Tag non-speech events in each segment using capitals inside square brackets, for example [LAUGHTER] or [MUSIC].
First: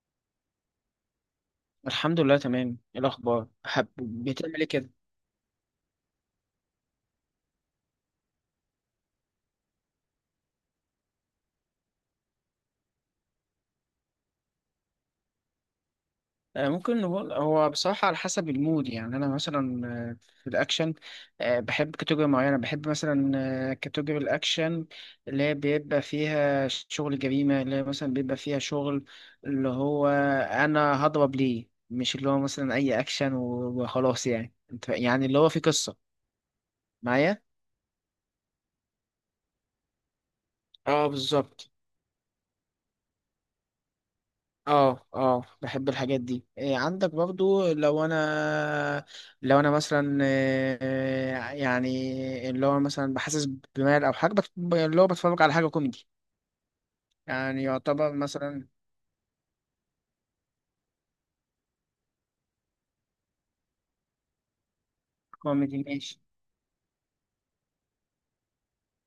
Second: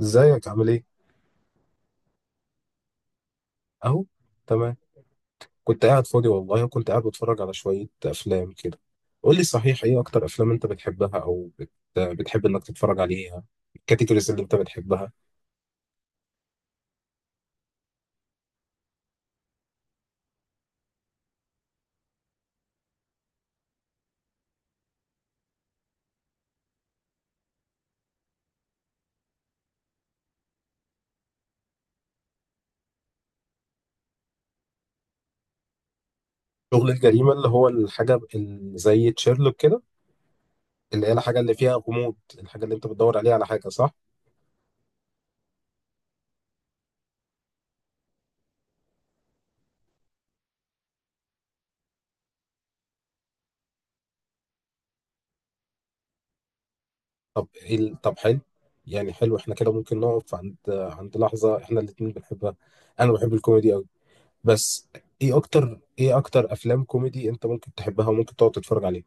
ازيك؟ عامل ايه؟ الحمد لله تمام. إيه الاخبار؟ حب اهو بتعمل ايه تمام. كده؟ كنت قاعد فاضي والله، وكنت قاعد بتفرج على شوية أفلام كده. قول لي صحيح، ايه أكتر أفلام أنت بتحبها أو بتحب إنك تتفرج عليها؟ الكاتيجوريز اللي أنت بتحبها. ممكن نقول هو بصراحة على حسب المود. يعني أنا مثلا في الأكشن. بحب كاتيجوري معينة، بحب مثلا كاتيجوري الأكشن، اللي هي بيبقى فيها شغل جريمة، اللي هي مثلا بيبقى فيها شغل، اللي هو أنا هضرب ليه. مش اللي هو مثلا أي أكشن وخلاص. يعني يعني اللي هو في قصة شغل الجريمة، معايا. اللي هو الحاجة اللي زي تشيرلوك كده، اللي اه، هي الحاجة اللي بالظبط. فيها غموض، الحاجة اللي أنت بتدور عليها على حاجة، صح؟ اه، اه، بحب الحاجات دي. إيه عندك برضو؟ لو انا مثلا يعني اللي هو مثلا بحسس بمال او حاجه، اللي هو بتفرج على حاجه كوميدي، يعني يعتبر طب حلو، مثلا. يعني حلو، احنا كده ممكن نقف عند لحظة احنا الاتنين بنحبها. أنا بحب الكوميدي أوي، بس ايه كوميدي اكتر، ايه ماشي. اكتر افلام كوميدي انت ممكن تحبها وممكن تقعد تتفرج عليها؟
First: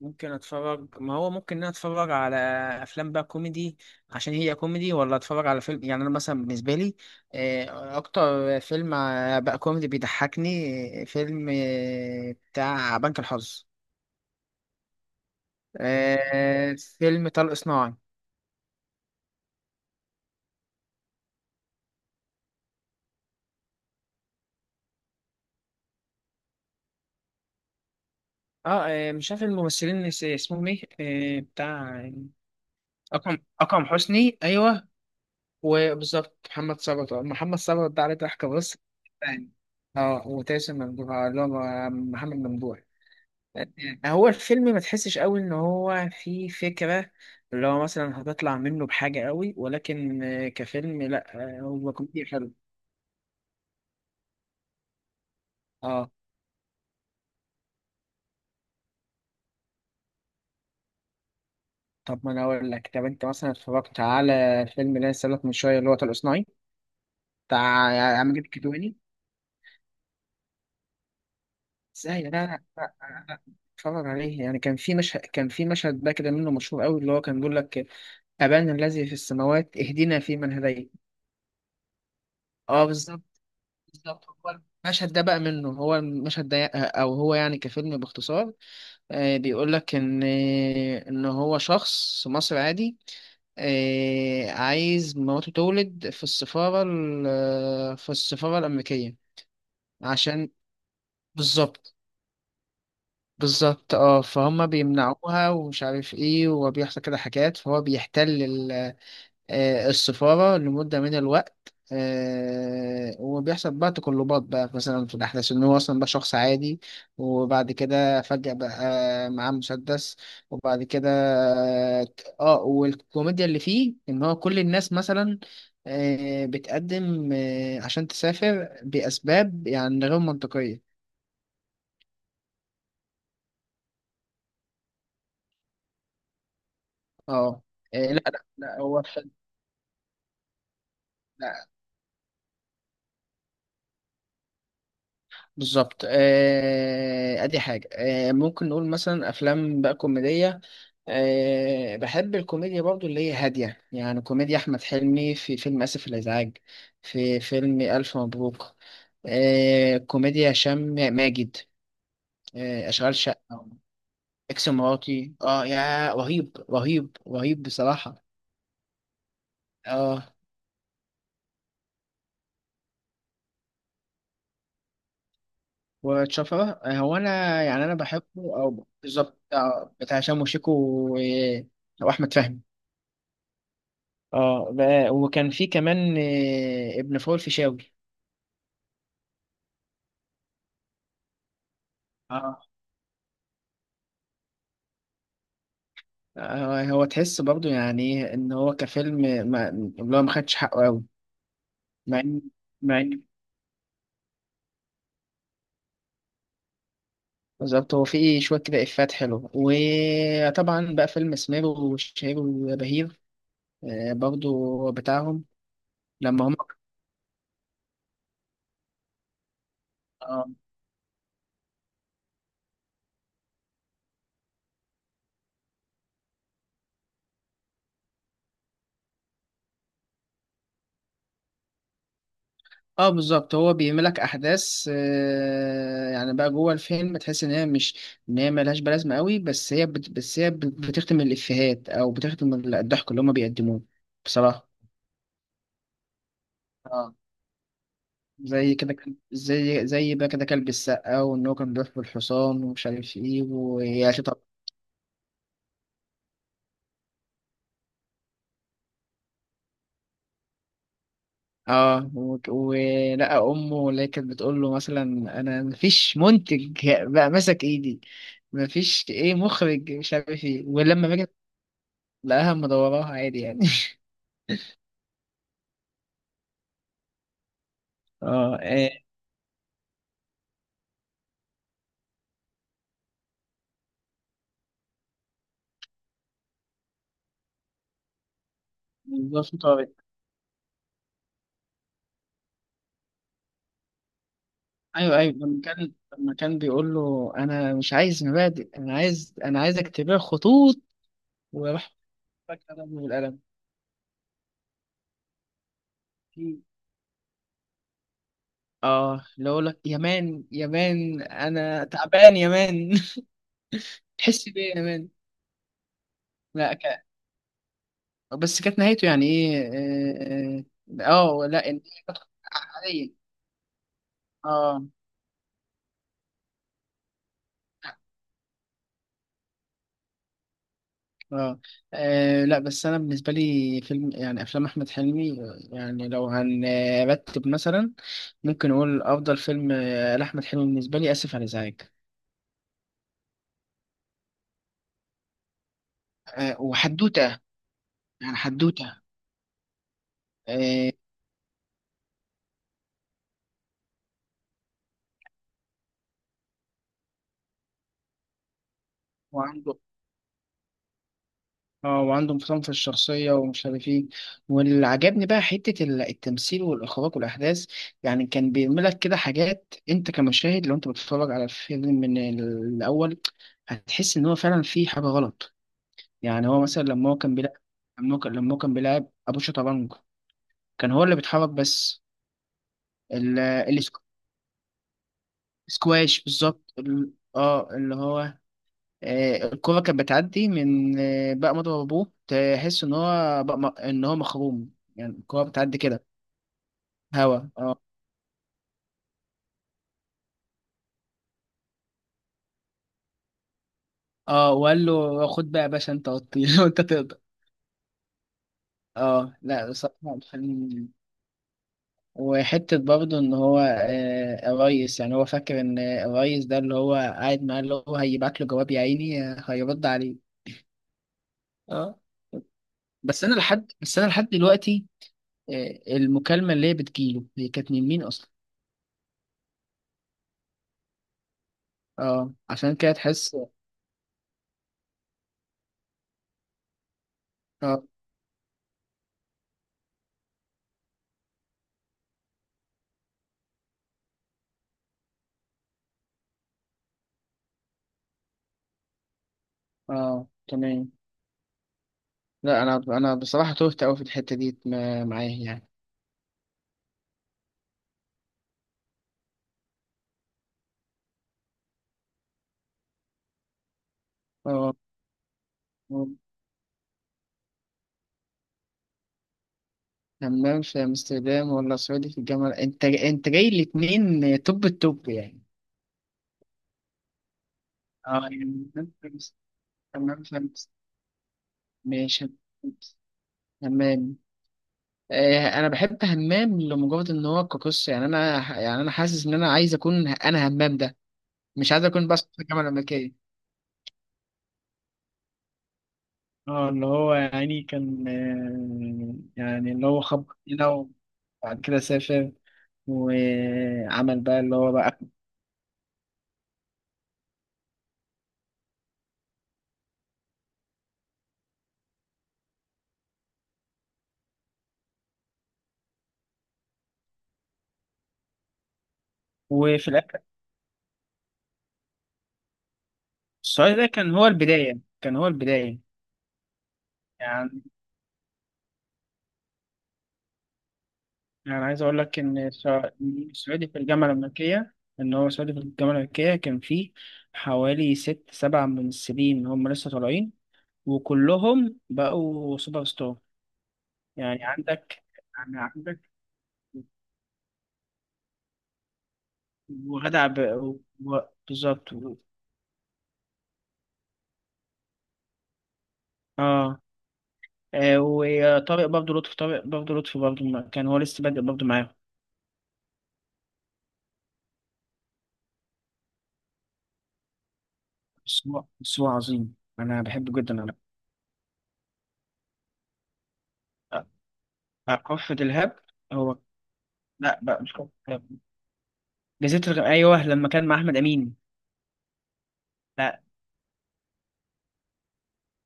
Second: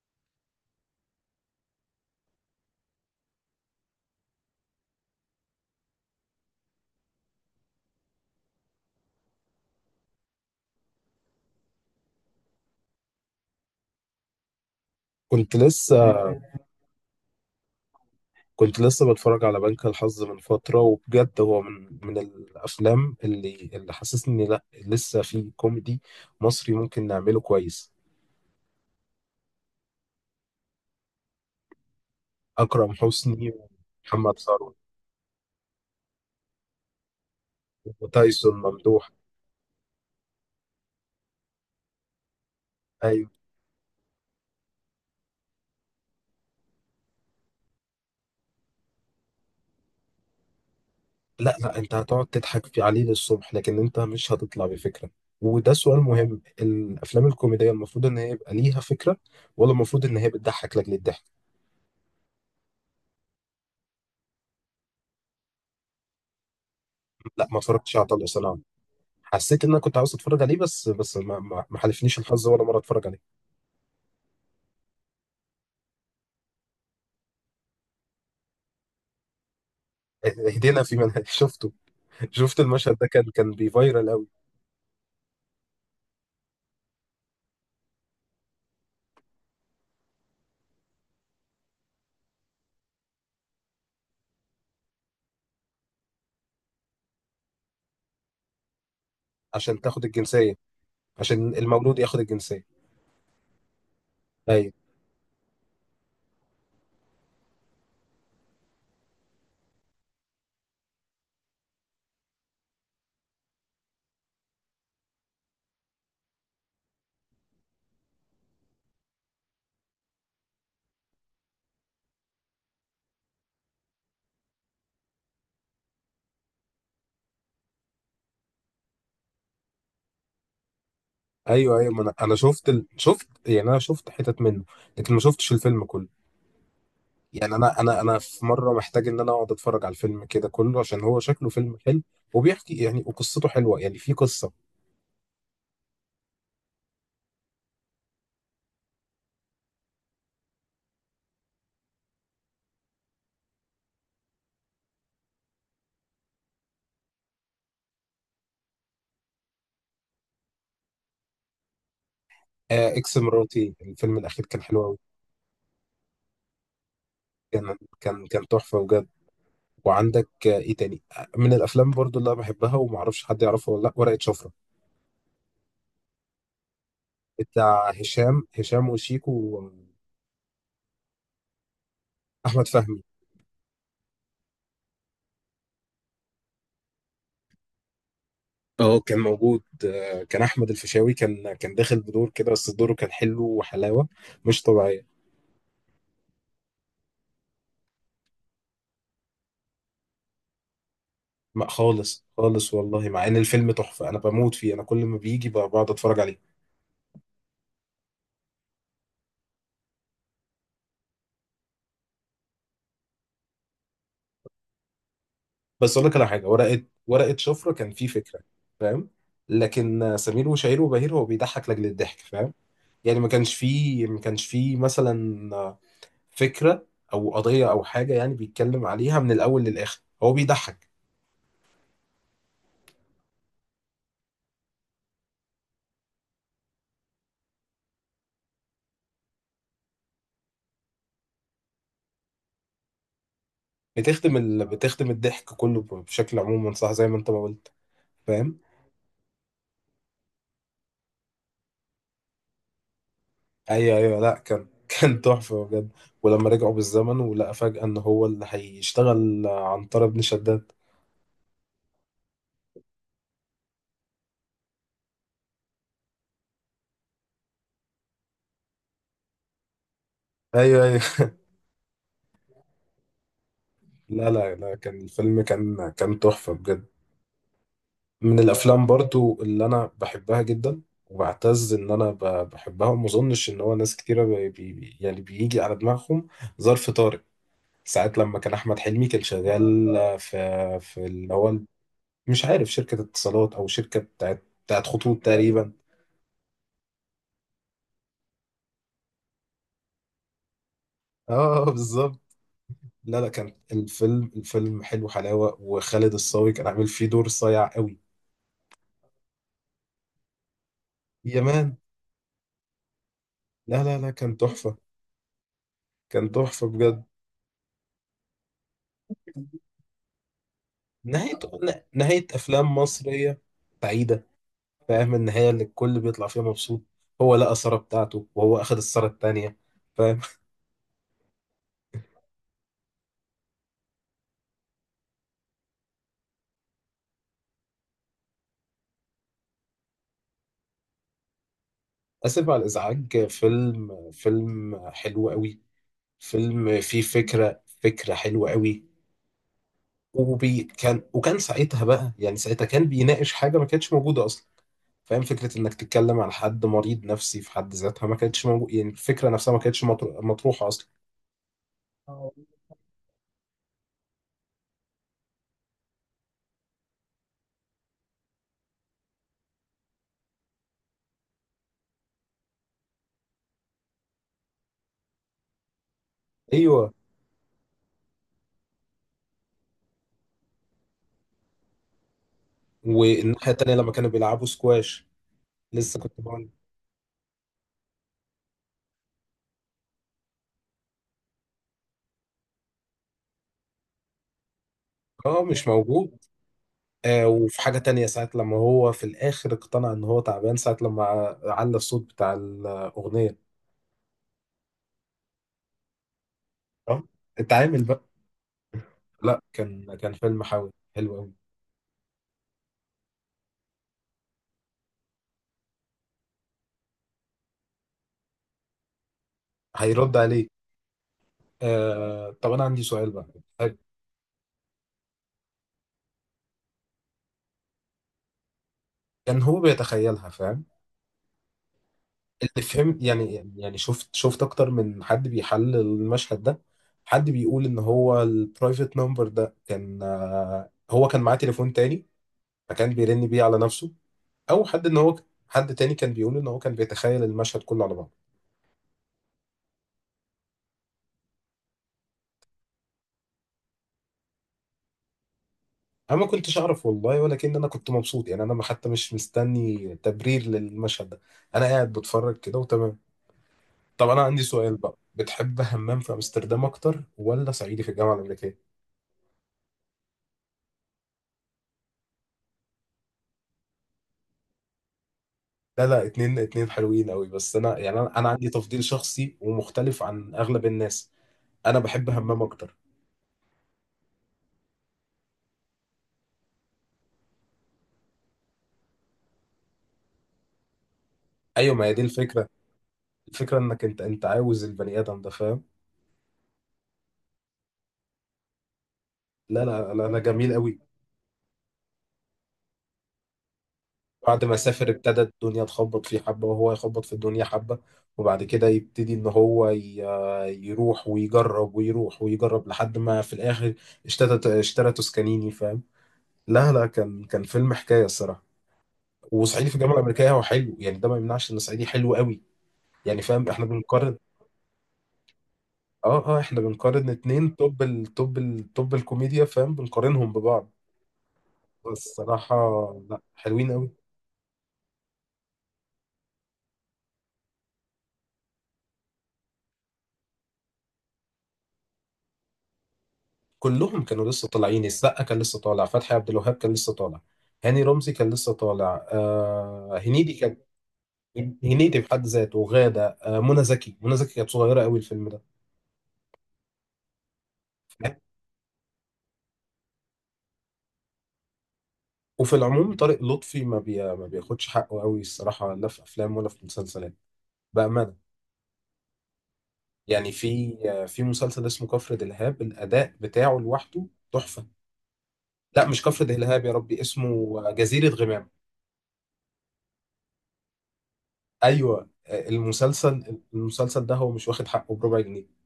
ممكن اتفرج، ما هو ممكن إن انا اتفرج على افلام بقى كوميدي عشان هي كوميدي، ولا اتفرج على فيلم. يعني انا مثلا بالنسبه لي اكتر فيلم بقى كوميدي بيضحكني فيلم بتاع بنك الحظ. كنت لسه فيلم طلق صناعي. كنت لسه بتفرج على بنك الحظ من فترة، وبجد هو من الافلام اللي حسسني إني لا، لسه في كوميدي مصري ممكن نعمله كويس. مش عارف الممثلين اسمهم ايه؟ بتاع... اكرم اكرم حسني، اكرم ومحمد حسني، ثروت، ايوه. وبالظبط محمد ثروت. محمد ثروت ده عليه ضحكه، وتايسون بص. ممدوح. يعني، اه وتاسم ممدوح، اللي هو محمد ممدوح. أيوة. آه، هو الفيلم ما تحسش قوي ان هو فيه فكره اللي هو مثلا هتطلع منه بحاجه قوي، ولكن كفيلم لا، لا لا، هو انت كوميدي هتقعد حلو. تضحك في عليه للصبح، لكن انت مش هتطلع بفكرة. وده سؤال اه، مهم، الافلام الكوميديه المفروض ان هي يبقى ليها فكره، ولا المفروض ان هي بتضحك لاجل الضحك؟ طب ما انا اقول لك، طب انت مثلا اتفرجت على فيلم اللي انا لسه قايل لك من شويه اللي هو طلق صناعي لا، ما بتاع اتفرجتش على طلق عمرو سلام. الكدواني؟ حسيت ان انا كنت عاوز اتفرج عليه، بس بس ما حالفنيش ازاي؟ لا، لا. الحظ ولا لا، مره اتفرج عليه. لا، لا. اتفرج عليه. يعني كان في مشهد، كان في مشهد بقى كده منه مشهور قوي اللي هو كان بيقول لك: ابانا الذي في السماوات، اهدنا في من هدينا هديت. في منهج [LAUGHS] شفته؟ شفت اه، المشهد ده، بالظبط. كان بيفايرال بالظبط قوي. هو المشهد ده بقى منه، هو المشهد ده، او هو يعني كفيلم باختصار بيقول لك ان هو شخص مصري عادي، عايز مراته تولد في السفارة، في السفارة الأمريكية. عشان تاخد عشان... الجنسيه، عشان بالظبط. المولود ياخد الجنسيه. بالظبط اه، فهم ايوه. بيمنعوها ومش عارف ايه، وبيحصل كده حاجات، فهو بيحتل السفارة لمدة من الوقت. وبيحصل بقى تقلبات بقى مثلا في الأحداث إن هو أصلا بقى شخص عادي، وبعد كده فجأة بقى معاه مسدس. وبعد كده، اه، والكوميديا اللي فيه إن هو كل الناس مثلا بتقدم عشان تسافر بأسباب يعني غير منطقية. ايوه ايوه، ما انا شفت، يعني انا شفت حتت منه، لكن ما شفتش الفيلم كله. اه. يعني انا انا لا، انا لا، في مره لا، هو محتاج ان حلو. انا اقعد اتفرج على الفيلم كده كله، عشان هو شكله فيلم حلو، وبيحكي يعني، وقصته حلوه، يعني في قصه. بالظبط. ادي حاجة. ممكن نقول مثلا افلام بقى كوميدية. بحب الكوميديا برضو اللي هي هادية. يعني كوميديا احمد حلمي في فيلم اسف الازعاج، في فيلم الف مبروك، كوميديا هشام ماجد، آه اشغال اكس شقة. مراتي، الفيلم الاخير كان اكس حلو قوي. مراتي، اه يا، رهيب رهيب رهيب كان بصراحة. كان كان تحفه بجد. اه وعندك آه، ايه تاني، آه، من الافلام برضو اللي انا بحبها وما اعرفش حد يعرفها ولا لا، ورقه شفره. وتشفرة، هو انا يعني بتاع انا بحبه. هشام او هشام بالظبط وشيكو، بتاع هشام وشيكو و- واحمد فهمي. واحمد فهمي. وكان في كمان ابن فول فيشاوي. اه كان موجود، آه، كان احمد الفيشاوي كان داخل بدور كده، اه. بس دوره كان حلو وحلاوه مش طبيعيه. هو تحس برضو يعني إيه ان هو كفيلم، ما اللي هو ما خدش حقه قوي. ما مع خالص ان خالص مع والله، ان مع ان الفيلم تحفه، انا بموت فيه، انا كل ما بيجي بقعد اتفرج عليه. بالظبط، هو فيه شويه كده افات حلوه. وطبعا بقى فيلم سمير وشهير وبهير برضو بتاعهم. بس اقول لك على لما حاجه، ورقه شفره كان فيه فكره، فاهم؟ لكن سمير هم، وشهير وبهير هو بيضحك لاجل الضحك، فاهم؟ يعني ما كانش فيه مثلا فكره او قضيه او حاجه يعني بيتكلم عليها من الاول للاخر، هو بيضحك. اه بالظبط. هو بيعملك احداث يعني بقى جوه الفيلم تحس ان هي مش، ان هي ملهاش بلازمه قوي، بس هي بس هي بتختم الافيهات، او بتختم الضحك اللي هما بيقدموه. بصراحه. بتخدم الضحك كله بشكل عموما، صح، زي اه. ما انت ما قلت، فاهم؟ زي بقى كده كلب السقا، وان هو كان بيحب الحصان ومش عارف ايه، ايوه ويا ايوه، لا شطب. كان [LAUGHS] كان تحفه بجد. ولما رجعوا بالزمن، ولقى فجاه ان هو اللي هيشتغل عنتر بن شداد. اه ولقى امه اللي هي كانت بتقول له مثلا: انا مفيش منتج بقى ماسك ايدي، مفيش ايه مخرج، مش عارف ايه. ايوه ايوه. ولما باجي لقاها مدوراها عادي يعني. [LAUGHS] [LAUGHS] لا لا لا، كان الفيلم كان تحفه بجد. اه، من الافلام برضو اللي انا بحبها جدا، وبعتز ان انا بحبها، وما اظنش ان هو ناس كتيره بي بي يعني بيجي على دماغهم، ظرف طارق. ساعات لما كان احمد حلمي كان بالظبط، طارق. شغال في، في اللي هو مش عارف شركه اتصالات، او شركه بتاعت ايوه، خطوط ايوه، لما تقريبا. كان لما كان بيقول له: انا مش عايز مبادئ، انا عايز، انا عايز اكتبها خطوط. اه وراح بالظبط. فجأة ضربه لا لا، بالقلم. كان الفيلم حلو حلاوة، وخالد الصاوي في- كان عامل فيه دور صايع قوي. اه، اللي هو، لك يا مان، يا مان يا مان. انا تعبان يا مان. لا لا [LAUGHS] لا، كان تحس بيه تحفة، يا مان. كان تحفة لا بجد. ك... بس كانت نهايته يعني ايه؟ نهاية، لا إن- نهاية أفلام عادية. مصرية بعيدة، اه فاهم؟ النهاية اللي الكل بيطلع فيها مبسوط، هو لقى سارة بتاعته، وهو أخد السارة التانية، فاهم؟ اه لا، بس انا بالنسبه لي فيلم، يعني افلام احمد حلمي يعني لو هنرتب مثلا، ممكن اقول افضل فيلم لاحمد حلمي بالنسبه لي اسف على الازعاج. [LAUGHS] آسف على الإزعاج، فيلم فيلم حلو قوي، فيلم فيه وحدوته، فكرة، فكرة يعني حلوة قوي. حدوته. وبي آه، كان، وكان ساعتها بقى، يعني ساعتها كان بيناقش حاجة ما كانتش موجودة أصلا، فاهم؟ فكرة إنك تتكلم عن حد مريض نفسي في حد ذاتها ما كانتش موجود، يعني الفكرة نفسها ما وعنده كانتش مطروحة أصلا. اه آه، وعنده انفصام في الشخصيه ومش عارف ايه. واللي عجبني بقى حته التمثيل والاخراج والاحداث. يعني كان بيعمل لك كده حاجات، انت كمشاهد لو انت بتتفرج على الفيلم من الاول هتحس ان هو فعلا في حاجه غلط. يعني هو مثلا أيوه. لما هو كان بيلعب، لما هو كان بيلعب ابو شطرنج، كان هو اللي بيتحرك بس. ال- والناحية التانية لما السك- كانوا بيلعبوا سكواش، لسه كنت السكواش بقول. بالظبط. اللي هو الكرة كانت بتعدي من بقى مضرب ابوه، تحس ان هو بقى ان هو مخروم يعني، الكرة اه مش بتعدي كده. موجود. آه هوا وفي اه. حاجة تانية، ساعة لما هو في الآخر اقتنع إن هو تعبان، ساعة لما علّى الصوت بتاع الأغنية. اه وقال له: خد بقى يا باشا، انت وطي، [LAUGHS] وانت آه، تقدر. اتعامل بقى. اه. لا لا كان، كان بصراحة فيلم حاوي الفيلم... حلو أوي. وحتة برضه إن هو الريس، يعني هو فاكر إن الريس ده اللي هو قاعد معاه اللي هو هيبعت له جواب يا عيني، هيرد هيرد عليه. عليك. اه. آه طب أنا عندي سؤال بس بقى. أنا لحد آه، بس أنا لحد دلوقتي، المكالمة اللي هي بتجيله هي كانت من مين أصلا؟ كان هو بيتخيلها، فاهم؟ أه، اللي عشان كده فهمت يعني، تحس. يعني شفت، شفت اكتر من حد بيحلل المشهد ده. حد بيقول ان أه، هو البرايفت نمبر ده كان، آه، هو كان معاه تليفون تاني، فكان بيرن بيه على نفسه. او حد ان هو، حد تاني كان بيقول ان هو كان بيتخيل المشهد كله على بعضه. أه، تمام. لا، أنا بصراحة تهت أوي في الحتة دي معاه يعني. انا ما كنتش اعرف والله، ولكن انا كنت مبسوط، يعني انا ما- حتى مش مستني تبرير للمشهد ده، انا قاعد بتفرج كده وتمام. طب انا عندي أه. سؤال بقى، بتحب همام آه. في امستردام اكتر، ولا صعيدي في الجامعه الامريكيه؟ همام في أمستردام ولا سعودي في الجامعة؟ أنت جاي الاتنين توب التوب يعني. لا لا، اتنين اتنين حلوين قوي، بس انا يعني، أنا اه عندي يعني، تفضيل همام في أمس- شخصي ومختلف همام عن في اغلب أمستردام. الناس. انا بحب ماشي. همام اكتر. همام. انا بحب همام لمجرد ان هو كقصه. يعني انا حاسس ان انا عايز اكون انا همام ده، مش ايوه، عايز ما هي دي اكون بس في الفكره، الجامعه الامريكيه. الفكره انك انت، انت عاوز البني ادم ده، فاهم؟ اه، اللي هو يعني كان لا يعني اللي لا هو لا لا خب جميل هنا، قوي. وبعد كده سافر، وعمل بقى بعد اللي ما هو سافر، بقى. ابتدى الدنيا تخبط فيه حبه، وهو يخبط في الدنيا حبه. وبعد كده يبتدي ان هو يروح ويجرب، ويروح ويجرب، لحد ما في الاخر اشترى توسكانيني، فاهم؟ لا لا، كان كان فيلم حكايه الصراحه. وصعيدي في وفي الجامعه الآخر، الامريكيه هو حلو يعني، ده ما يمنعش ان صعيدي حلو قوي، يعني فاهم احنا السؤال ده كان بنقارن. هو البداية كان هو البداية اه اه احنا بنقارن اتنين يعني توب التوب، التوب الكوميديا، فاهم، بنقارنهم ببعض. يعني عايز أقول بس لك إن الصراحة، لا السعودي حلوين في قوي. الجامعة الأمريكية، إن هو سعودي في الجامعة الأمريكية كان فيه حوالي ست سبع ممثلين هم لسه طالعين، وكلهم بقوا سوبر ستار. كلهم كانوا يعني لسه طالعين، عندك السقا كان لسه يعني طالع، عندك فتحي عبد الوهاب كان لسه طالع، هاني رمزي كان لسه طالع، آه وغادة هنيدي كان، و... بالظبط هنيدي بحد ذاته، وغادة، آه منى زكي، منى زكي كانت صغيرة قوي الفيلم ده. آه وطارق برضه لطفي. طارق برضه لطفي برضه ما- كان هو لسه بادئ برضه معاهم. وفي العموم طارق لطفي ما بياخدش حقه قوي الصراحة، لا في أفلام ولا في مسلسلات، بأمانة. بس هو عظيم، أنا يعني بحبه جدا أنا. في، في مسلسل اسمه كفر دلهاب، الأداء بتاعه لوحده آه، تحفة. كفر دلهاب. لا مش كفر هو دلهاب، يا ربي لا اسمه بقى مش كفر، جزيرة غمام. جزيرة الغم. أيوه، لما كان مع أحمد أمين. أيوة، لا، المسلسل، المسلسل ده هو مش واخد حقه بربع جنيه.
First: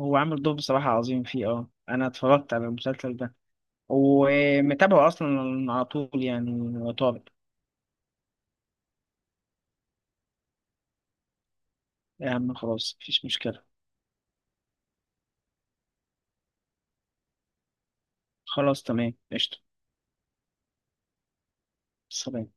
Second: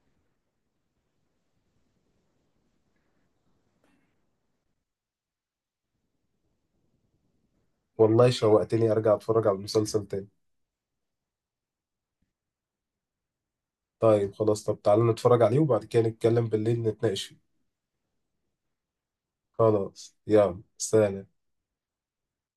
هو عامل دور بصراحة عظيم فيه. أه، أنا اتفرجت على المسلسل ده ومتابعه أصلا على طول يعني طارق. والله شوقتني أرجع أتفرج على المسلسل تاني. يا عم خلاص مفيش مشكلة. طيب خلاص، طب تعالى نتفرج عليه، وبعد كده نتكلم بالليل نتناقش فيه. خلاص تمام، قشطة. خلاص، يلا سلام. سلام.